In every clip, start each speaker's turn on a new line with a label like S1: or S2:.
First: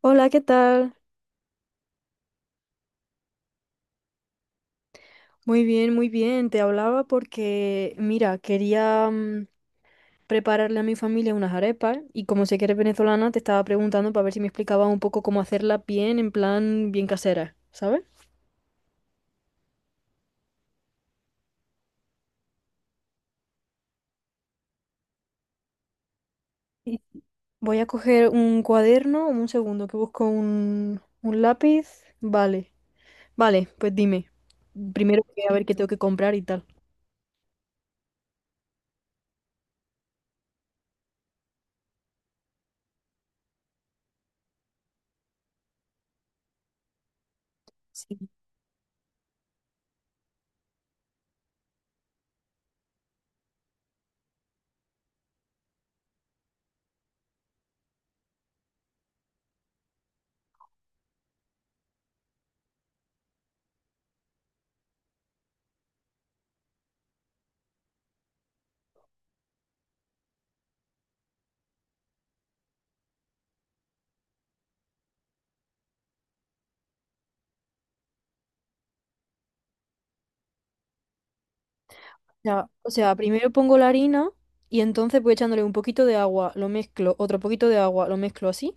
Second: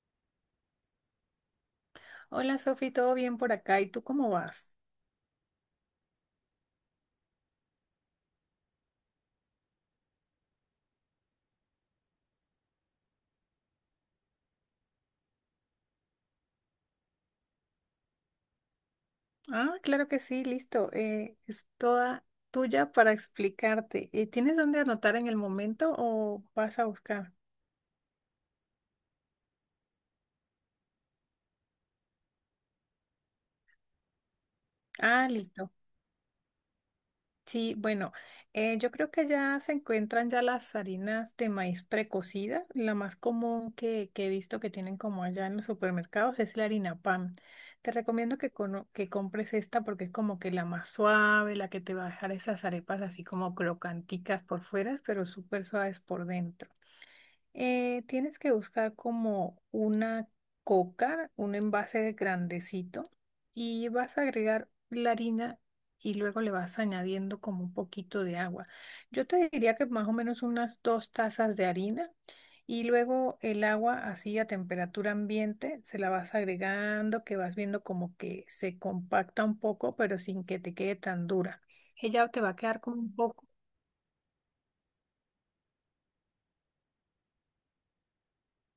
S1: Hola, ¿qué tal?
S2: Hola Sofi, ¿todo bien por acá? ¿Y tú cómo vas?
S1: Muy bien, muy bien. Te hablaba porque, mira, quería prepararle a mi familia unas arepas y como sé que eres venezolana, te estaba preguntando para ver si me explicabas un poco cómo hacerla bien, en plan, bien casera, ¿sabes?
S2: Ah, claro que sí, listo. Es toda tuya para explicarte. ¿Tienes dónde anotar en el momento o vas a
S1: Sí.
S2: buscar?
S1: Voy a coger un cuaderno, un segundo, que busco un lápiz. Vale, vale, pues dime. Primero
S2: Ah,
S1: voy a ver
S2: listo.
S1: qué tengo que comprar y tal.
S2: Sí, bueno, yo creo que ya se encuentran ya las harinas de maíz precocida. La más común que he visto que tienen como allá en los supermercados es la harina pan. Te
S1: Sí.
S2: recomiendo que compres esta porque es como que la más suave, la que te va a dejar esas arepas así como crocanticas por fuera, pero súper suaves por dentro. Tienes que buscar como una coca, un envase grandecito, y vas a agregar la harina y luego le vas añadiendo como un poquito de agua. Yo te diría que más o menos unas 2 tazas de harina y luego el agua así a temperatura ambiente se la vas agregando, que vas viendo como que se compacta un poco, pero sin que te quede tan dura. Ella te va a
S1: Ya,
S2: quedar
S1: o
S2: como
S1: sea,
S2: un poco.
S1: primero pongo la harina y entonces voy echándole un poquito de agua, lo mezclo, otro poquito de agua, lo mezclo así.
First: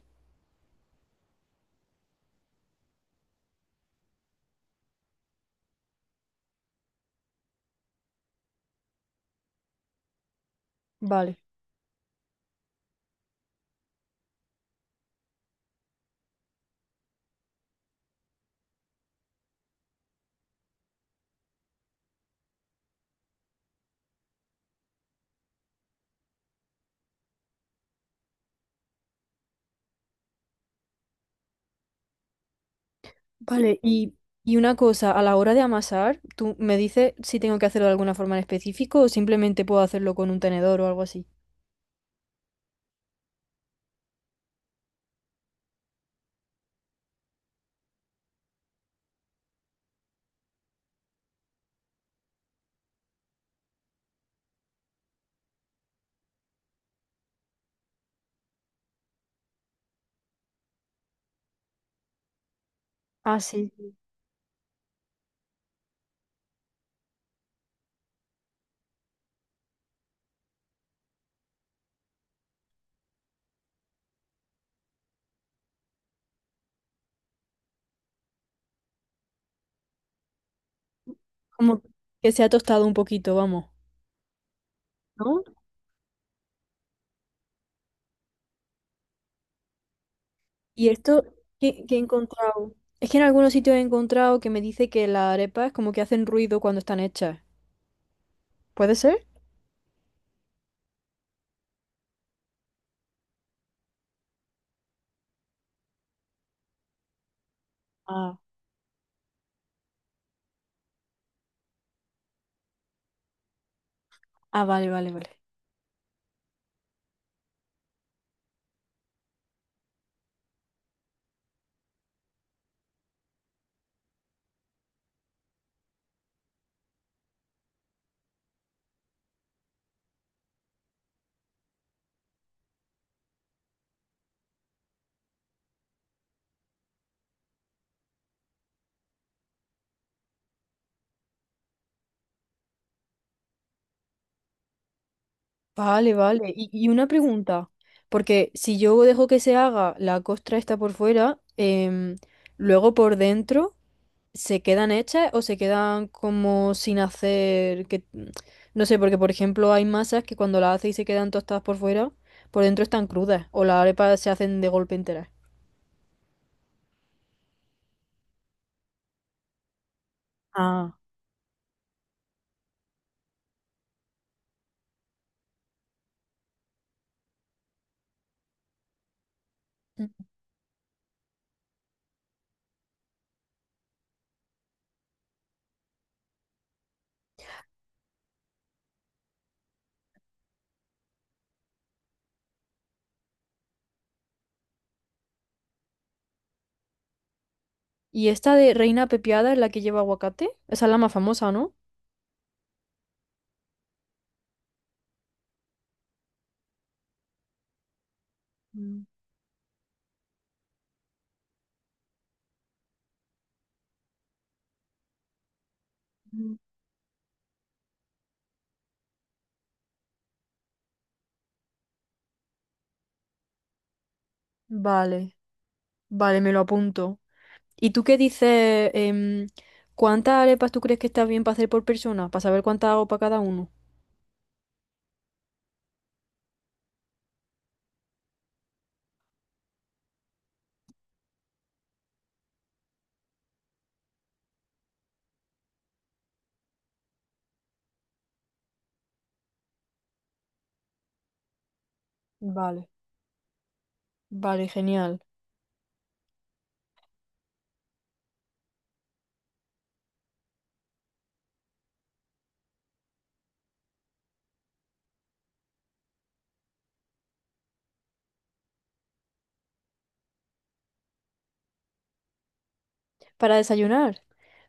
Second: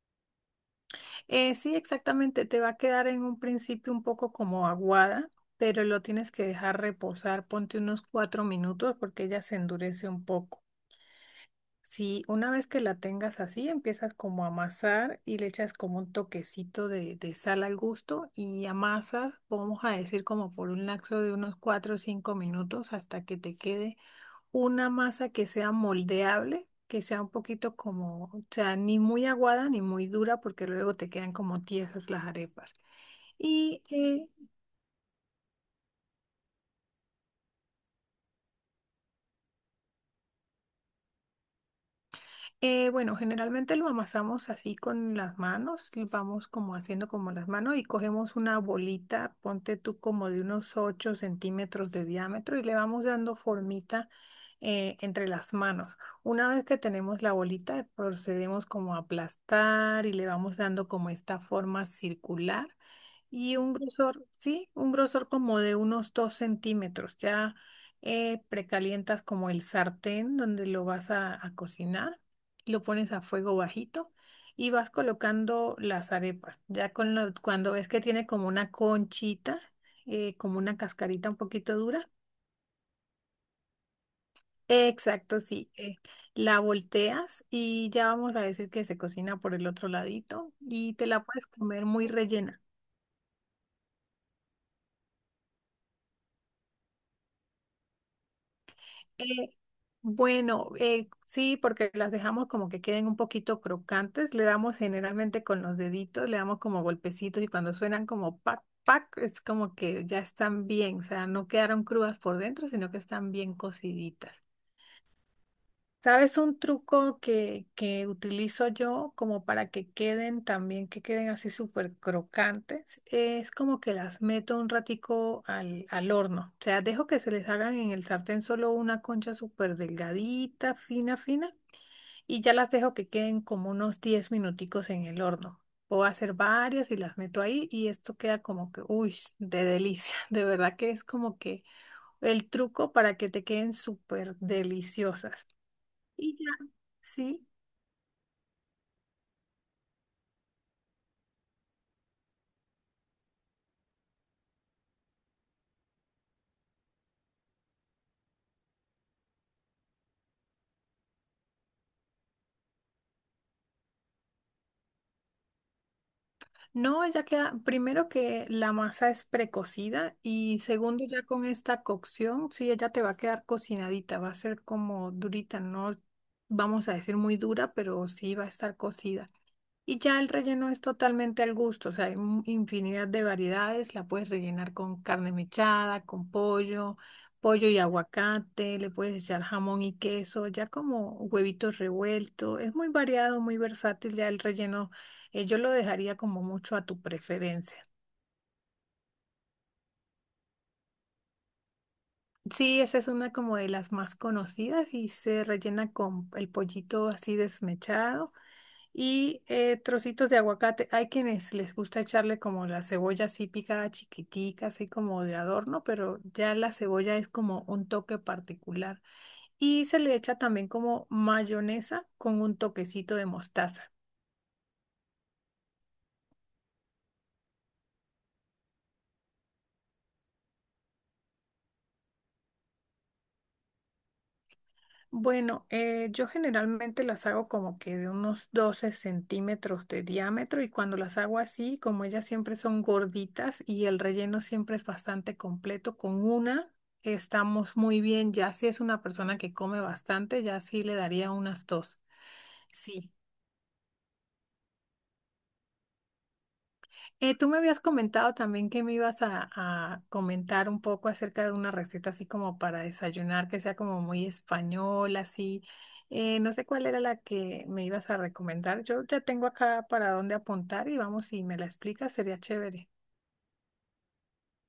S2: Sí, exactamente. Te va a quedar en un principio un poco como aguada, pero lo tienes que dejar reposar. Ponte unos 4 minutos porque ella se endurece un poco.
S1: Vale,
S2: Si una vez que la tengas así, empiezas como a amasar y le echas como un toquecito de sal al gusto y amasas, vamos a decir como por un lapso de unos 4 o 5 minutos hasta que te quede una masa que sea moldeable, que sea un poquito como, o sea, ni muy aguada ni muy dura, porque luego te quedan como tiesas las arepas.
S1: vale.
S2: Y eh,
S1: Y una cosa, a la hora de amasar, ¿tú me dices si tengo que hacerlo de alguna forma en específico o simplemente puedo hacerlo con un tenedor o algo así?
S2: Bueno, generalmente lo amasamos así con las manos, y vamos como haciendo como las manos y cogemos una bolita, ponte tú como de unos 8 centímetros de diámetro y le vamos dando formita entre las manos. Una vez que tenemos la bolita, procedemos como a aplastar y le vamos dando como esta forma circular.
S1: Ah,
S2: Y
S1: sí.
S2: un
S1: Sí.
S2: grosor, sí, un grosor como de unos 2 centímetros. Ya precalientas como el sartén donde lo vas a cocinar, lo pones a fuego bajito y vas colocando las arepas. Ya cuando ves que tiene como una conchita, como una cascarita un poquito
S1: Como
S2: dura.
S1: que se ha tostado un poquito, vamos.
S2: Exacto,
S1: ¿No?
S2: sí. La volteas y ya vamos a decir que se cocina por el otro ladito
S1: Y
S2: y te
S1: esto
S2: la puedes
S1: que,
S2: comer
S1: que he
S2: muy rellena.
S1: encontrado. Es que en algunos sitios he encontrado que me dice que las arepas como que hacen ruido cuando están hechas. ¿Puede ser?
S2: Eh, bueno, sí, porque las dejamos como que queden un poquito crocantes. Le damos generalmente con los deditos, le damos como golpecitos y cuando suenan
S1: Ah,
S2: como pac, pac, es como que ya están bien, o sea, no quedaron crudas por dentro, sino que están bien cociditas.
S1: ah, vale, vale, vale.
S2: ¿Sabes un truco que utilizo yo como para que queden también, que queden así súper crocantes? Es como que las meto un ratico al horno. O sea, dejo que se les hagan en el sartén solo una concha súper delgadita, fina, fina, y ya las dejo que queden como unos 10 minuticos en el horno. Puedo hacer varias y las meto ahí y esto queda como que, uy, de delicia. De verdad que es como que el truco para que te queden súper deliciosas.
S1: Vale,
S2: Y ya,
S1: vale. Y una
S2: sí.
S1: pregunta, porque si yo dejo que se haga la costra esta por fuera, luego por dentro, ¿se quedan hechas o se quedan como sin hacer que... No sé, porque por ejemplo hay masas que cuando las haces y se quedan tostadas por fuera, por dentro están crudas o las arepas se hacen de golpe enteras.
S2: No, ya queda, primero que la masa es precocida y
S1: Ah.
S2: segundo ya con esta cocción, sí, ella te va a quedar cocinadita, va a ser como durita, no vamos a decir muy dura, pero sí va a estar cocida. Y
S1: Mm.
S2: ya el relleno es totalmente al gusto, o sea, hay infinidad de variedades, la puedes rellenar con carne mechada, con pollo, pollo y aguacate, le puedes echar jamón y queso, ya como huevitos revueltos, es muy variado, muy versátil, ya el relleno, yo lo dejaría como mucho a tu preferencia.
S1: Y esta de reina pepiada es la que lleva aguacate, esa es la más famosa, ¿no?
S2: Sí, esa es una como de las más conocidas y se rellena con el pollito así desmechado
S1: Mm.
S2: y trocitos de aguacate. Hay quienes les gusta echarle como la cebolla así picada chiquitica, así como de adorno, pero ya la cebolla es como un toque particular. Y se le echa también como mayonesa con un toquecito de mostaza.
S1: Vale, vale, me lo apunto. ¿Y tú qué dices? ¿Cuántas arepas tú crees que está bien para hacer por persona? Para saber cuántas hago para cada uno.
S2: Bueno, yo generalmente las hago como que de unos 12 centímetros de diámetro y cuando las hago así, como ellas siempre son gorditas y el relleno siempre es bastante completo, con una estamos muy bien, ya si es una persona que come bastante, ya sí le daría unas dos.
S1: Vale,
S2: Sí.
S1: vale, genial.
S2: Tú me habías comentado también que me ibas a comentar un poco acerca de una receta así como para desayunar, que sea como muy española, así. No sé cuál era la que me ibas a recomendar. Yo ya tengo acá para dónde apuntar y vamos, si me la explicas, sería chévere.
S1: ¿Para desayunar?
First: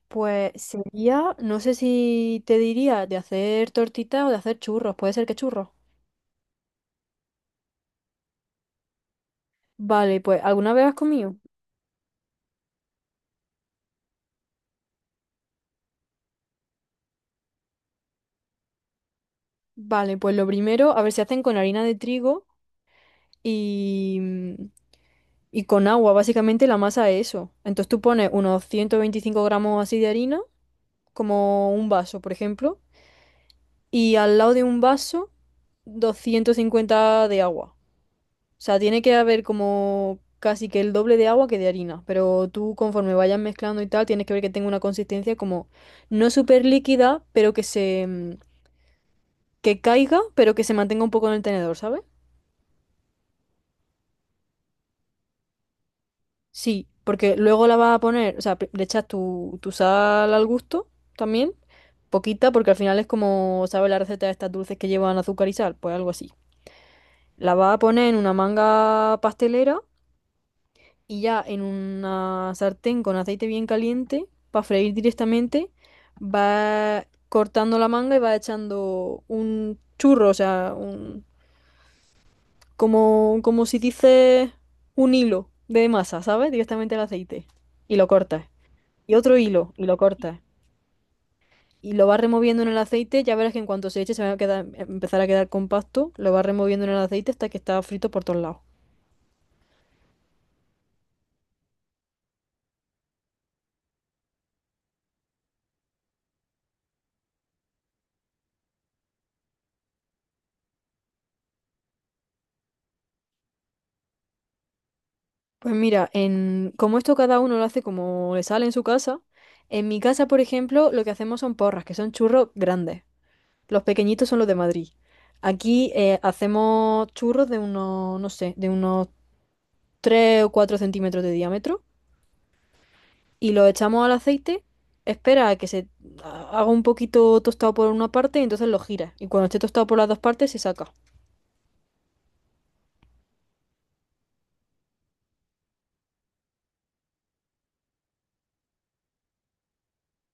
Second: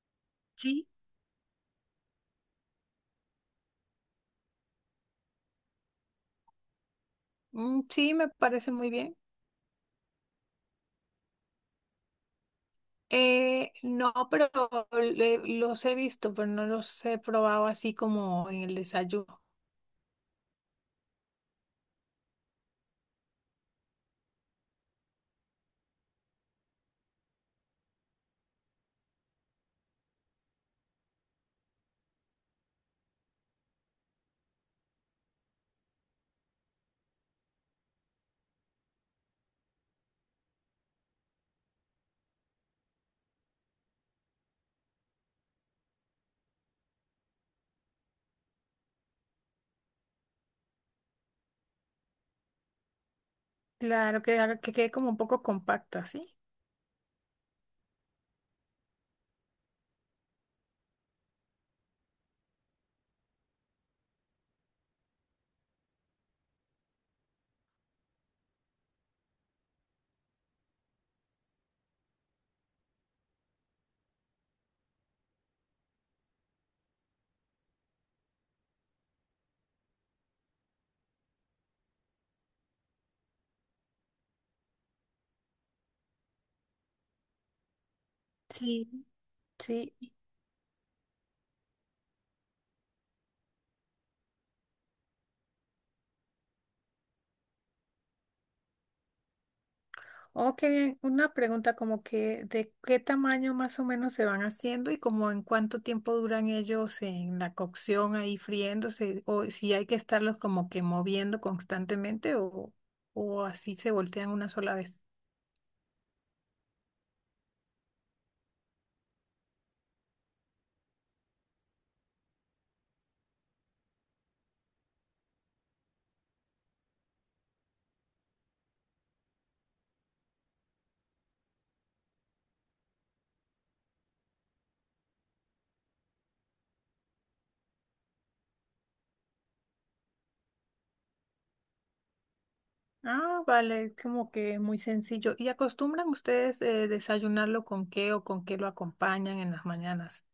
S1: Pues
S2: Sí,
S1: sería, no sé si te diría de hacer tortitas o de hacer churros. Puede ser que churros.
S2: mm, sí, me parece muy bien.
S1: Vale, pues ¿alguna vez has comido?
S2: No, pero los he visto, pero no los he probado así como en el desayuno.
S1: Vale, pues lo primero, a ver si hacen con harina de trigo y, y con agua. Básicamente la masa es eso. Entonces tú pones unos 125 gramos así de harina, como un vaso, por ejemplo. Y al lado de un vaso 250 de agua. O sea, tiene que haber como casi que el doble de agua que de harina, pero tú conforme vayas mezclando y tal, tienes que ver que tenga una consistencia como no súper líquida, pero que se que caiga, pero que se mantenga un poco en el tenedor, ¿sabes?
S2: Claro, que quede como un poco compacta, ¿sí?
S1: Sí, porque luego la vas a poner, o sea, le echas tu sal al gusto también, poquita, porque al final es como, ¿sabes? La receta de estas dulces que llevan azúcar y sal, pues algo así. La vas a poner en una manga pastelera y ya en una sartén con aceite bien caliente, para freír directamente, va cortando la manga y va echando un churro, o sea, un, como, como si dices un hilo de masa, ¿sabes? Directamente al aceite. Y lo cortas.
S2: Sí.
S1: Y otro hilo, y
S2: Sí.
S1: lo cortas. Y lo vas removiendo en el aceite, ya verás que en cuanto se eche se va a quedar, empezar a quedar compacto, lo vas removiendo en el aceite hasta que está frito por todos lados.
S2: Oh, qué bien. Una pregunta como que de qué tamaño más o menos se van haciendo y como en cuánto tiempo duran ellos en la cocción ahí friéndose o si hay que estarlos como que moviendo constantemente o así se voltean una sola vez.
S1: Pues mira, en, como esto cada uno lo hace como le sale en su casa, en mi casa, por ejemplo, lo que hacemos son porras, que son churros grandes. Los pequeñitos son los de Madrid. Aquí hacemos churros de unos, no sé, de unos 3 o 4 centímetros de diámetro y los echamos al aceite. Espera a que se haga un poquito tostado por una parte y entonces lo giras. Y cuando esté tostado por las dos partes se saca.
S2: Ah, vale, como que muy sencillo. ¿Y acostumbran ustedes desayunarlo con qué o con qué lo acompañan en las mañanas?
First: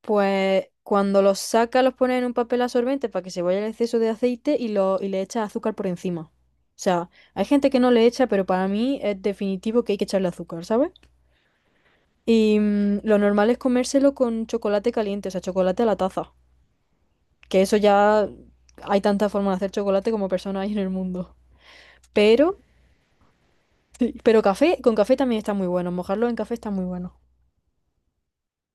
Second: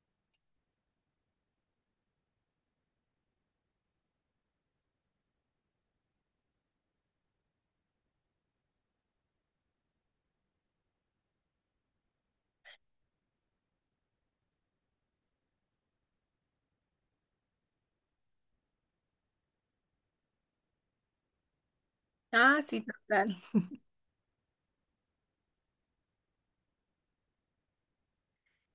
S1: Pues cuando los sacas los pones en un papel absorbente para que se vaya el exceso de aceite y, lo, y le echas azúcar por encima. O sea, hay gente que no le echa, pero para mí es definitivo que hay que echarle azúcar, ¿sabes? Y lo normal es comérselo con chocolate caliente, o sea, chocolate a la taza. Que eso ya hay tantas formas de hacer chocolate como personas hay en el mundo. Pero,
S2: Ah, sí, total.
S1: sí. Pero café, con café también está muy bueno. Mojarlo en café está muy bueno.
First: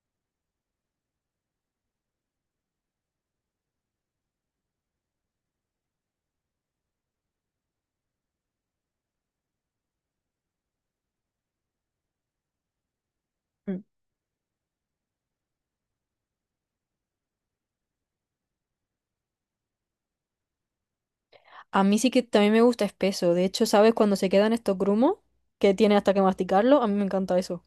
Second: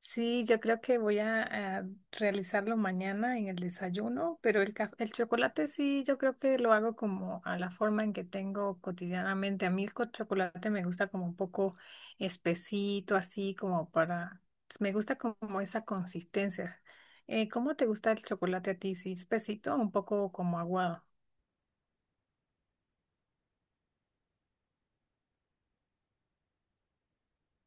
S2: Sí, yo creo que voy a realizarlo mañana en el desayuno, pero el chocolate sí, yo creo que lo hago como a la forma en que tengo cotidianamente. A mí el chocolate me gusta como un poco espesito, así
S1: Mm.
S2: como para, me gusta como esa consistencia. ¿Cómo te gusta el chocolate a ti? ¿Sí espesito o un poco como aguado?
S1: A mí sí que también me gusta espeso. De hecho, ¿sabes cuando se quedan estos grumos? Que tiene hasta que masticarlo. A mí me encanta eso.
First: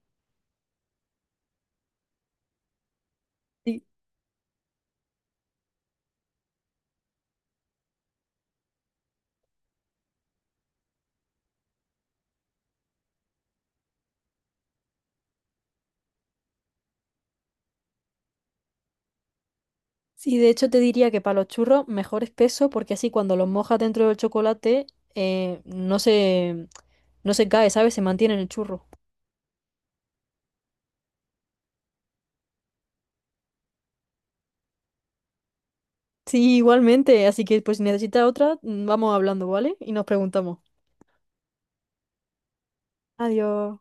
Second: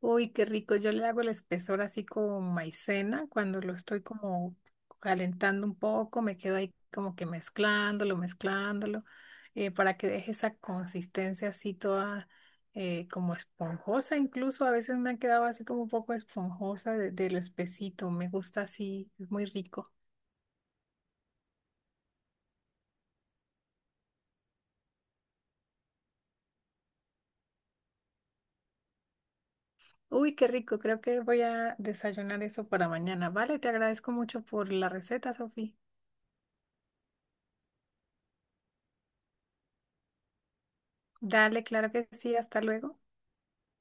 S2: Uy, qué rico. Yo le hago el espesor así con maicena cuando lo
S1: Sí,
S2: estoy como calentando un poco, me quedo ahí como que mezclándolo, mezclándolo, para que deje esa consistencia así toda como esponjosa. Incluso a veces me ha quedado así como un poco esponjosa de lo espesito. Me gusta así, es muy rico.
S1: sí, de hecho te diría que para los churros mejor espeso porque así cuando los mojas dentro del chocolate no se, no se cae, ¿sabes? Se mantiene en el churro.
S2: Uy, qué rico. Creo que voy a desayunar eso para mañana. Vale, te agradezco mucho por la receta, Sofía.
S1: Sí, igualmente. Así que pues si necesitas otra, vamos hablando, ¿vale? Y nos preguntamos.
S2: Dale, claro que sí. Hasta luego.
S1: Adiós.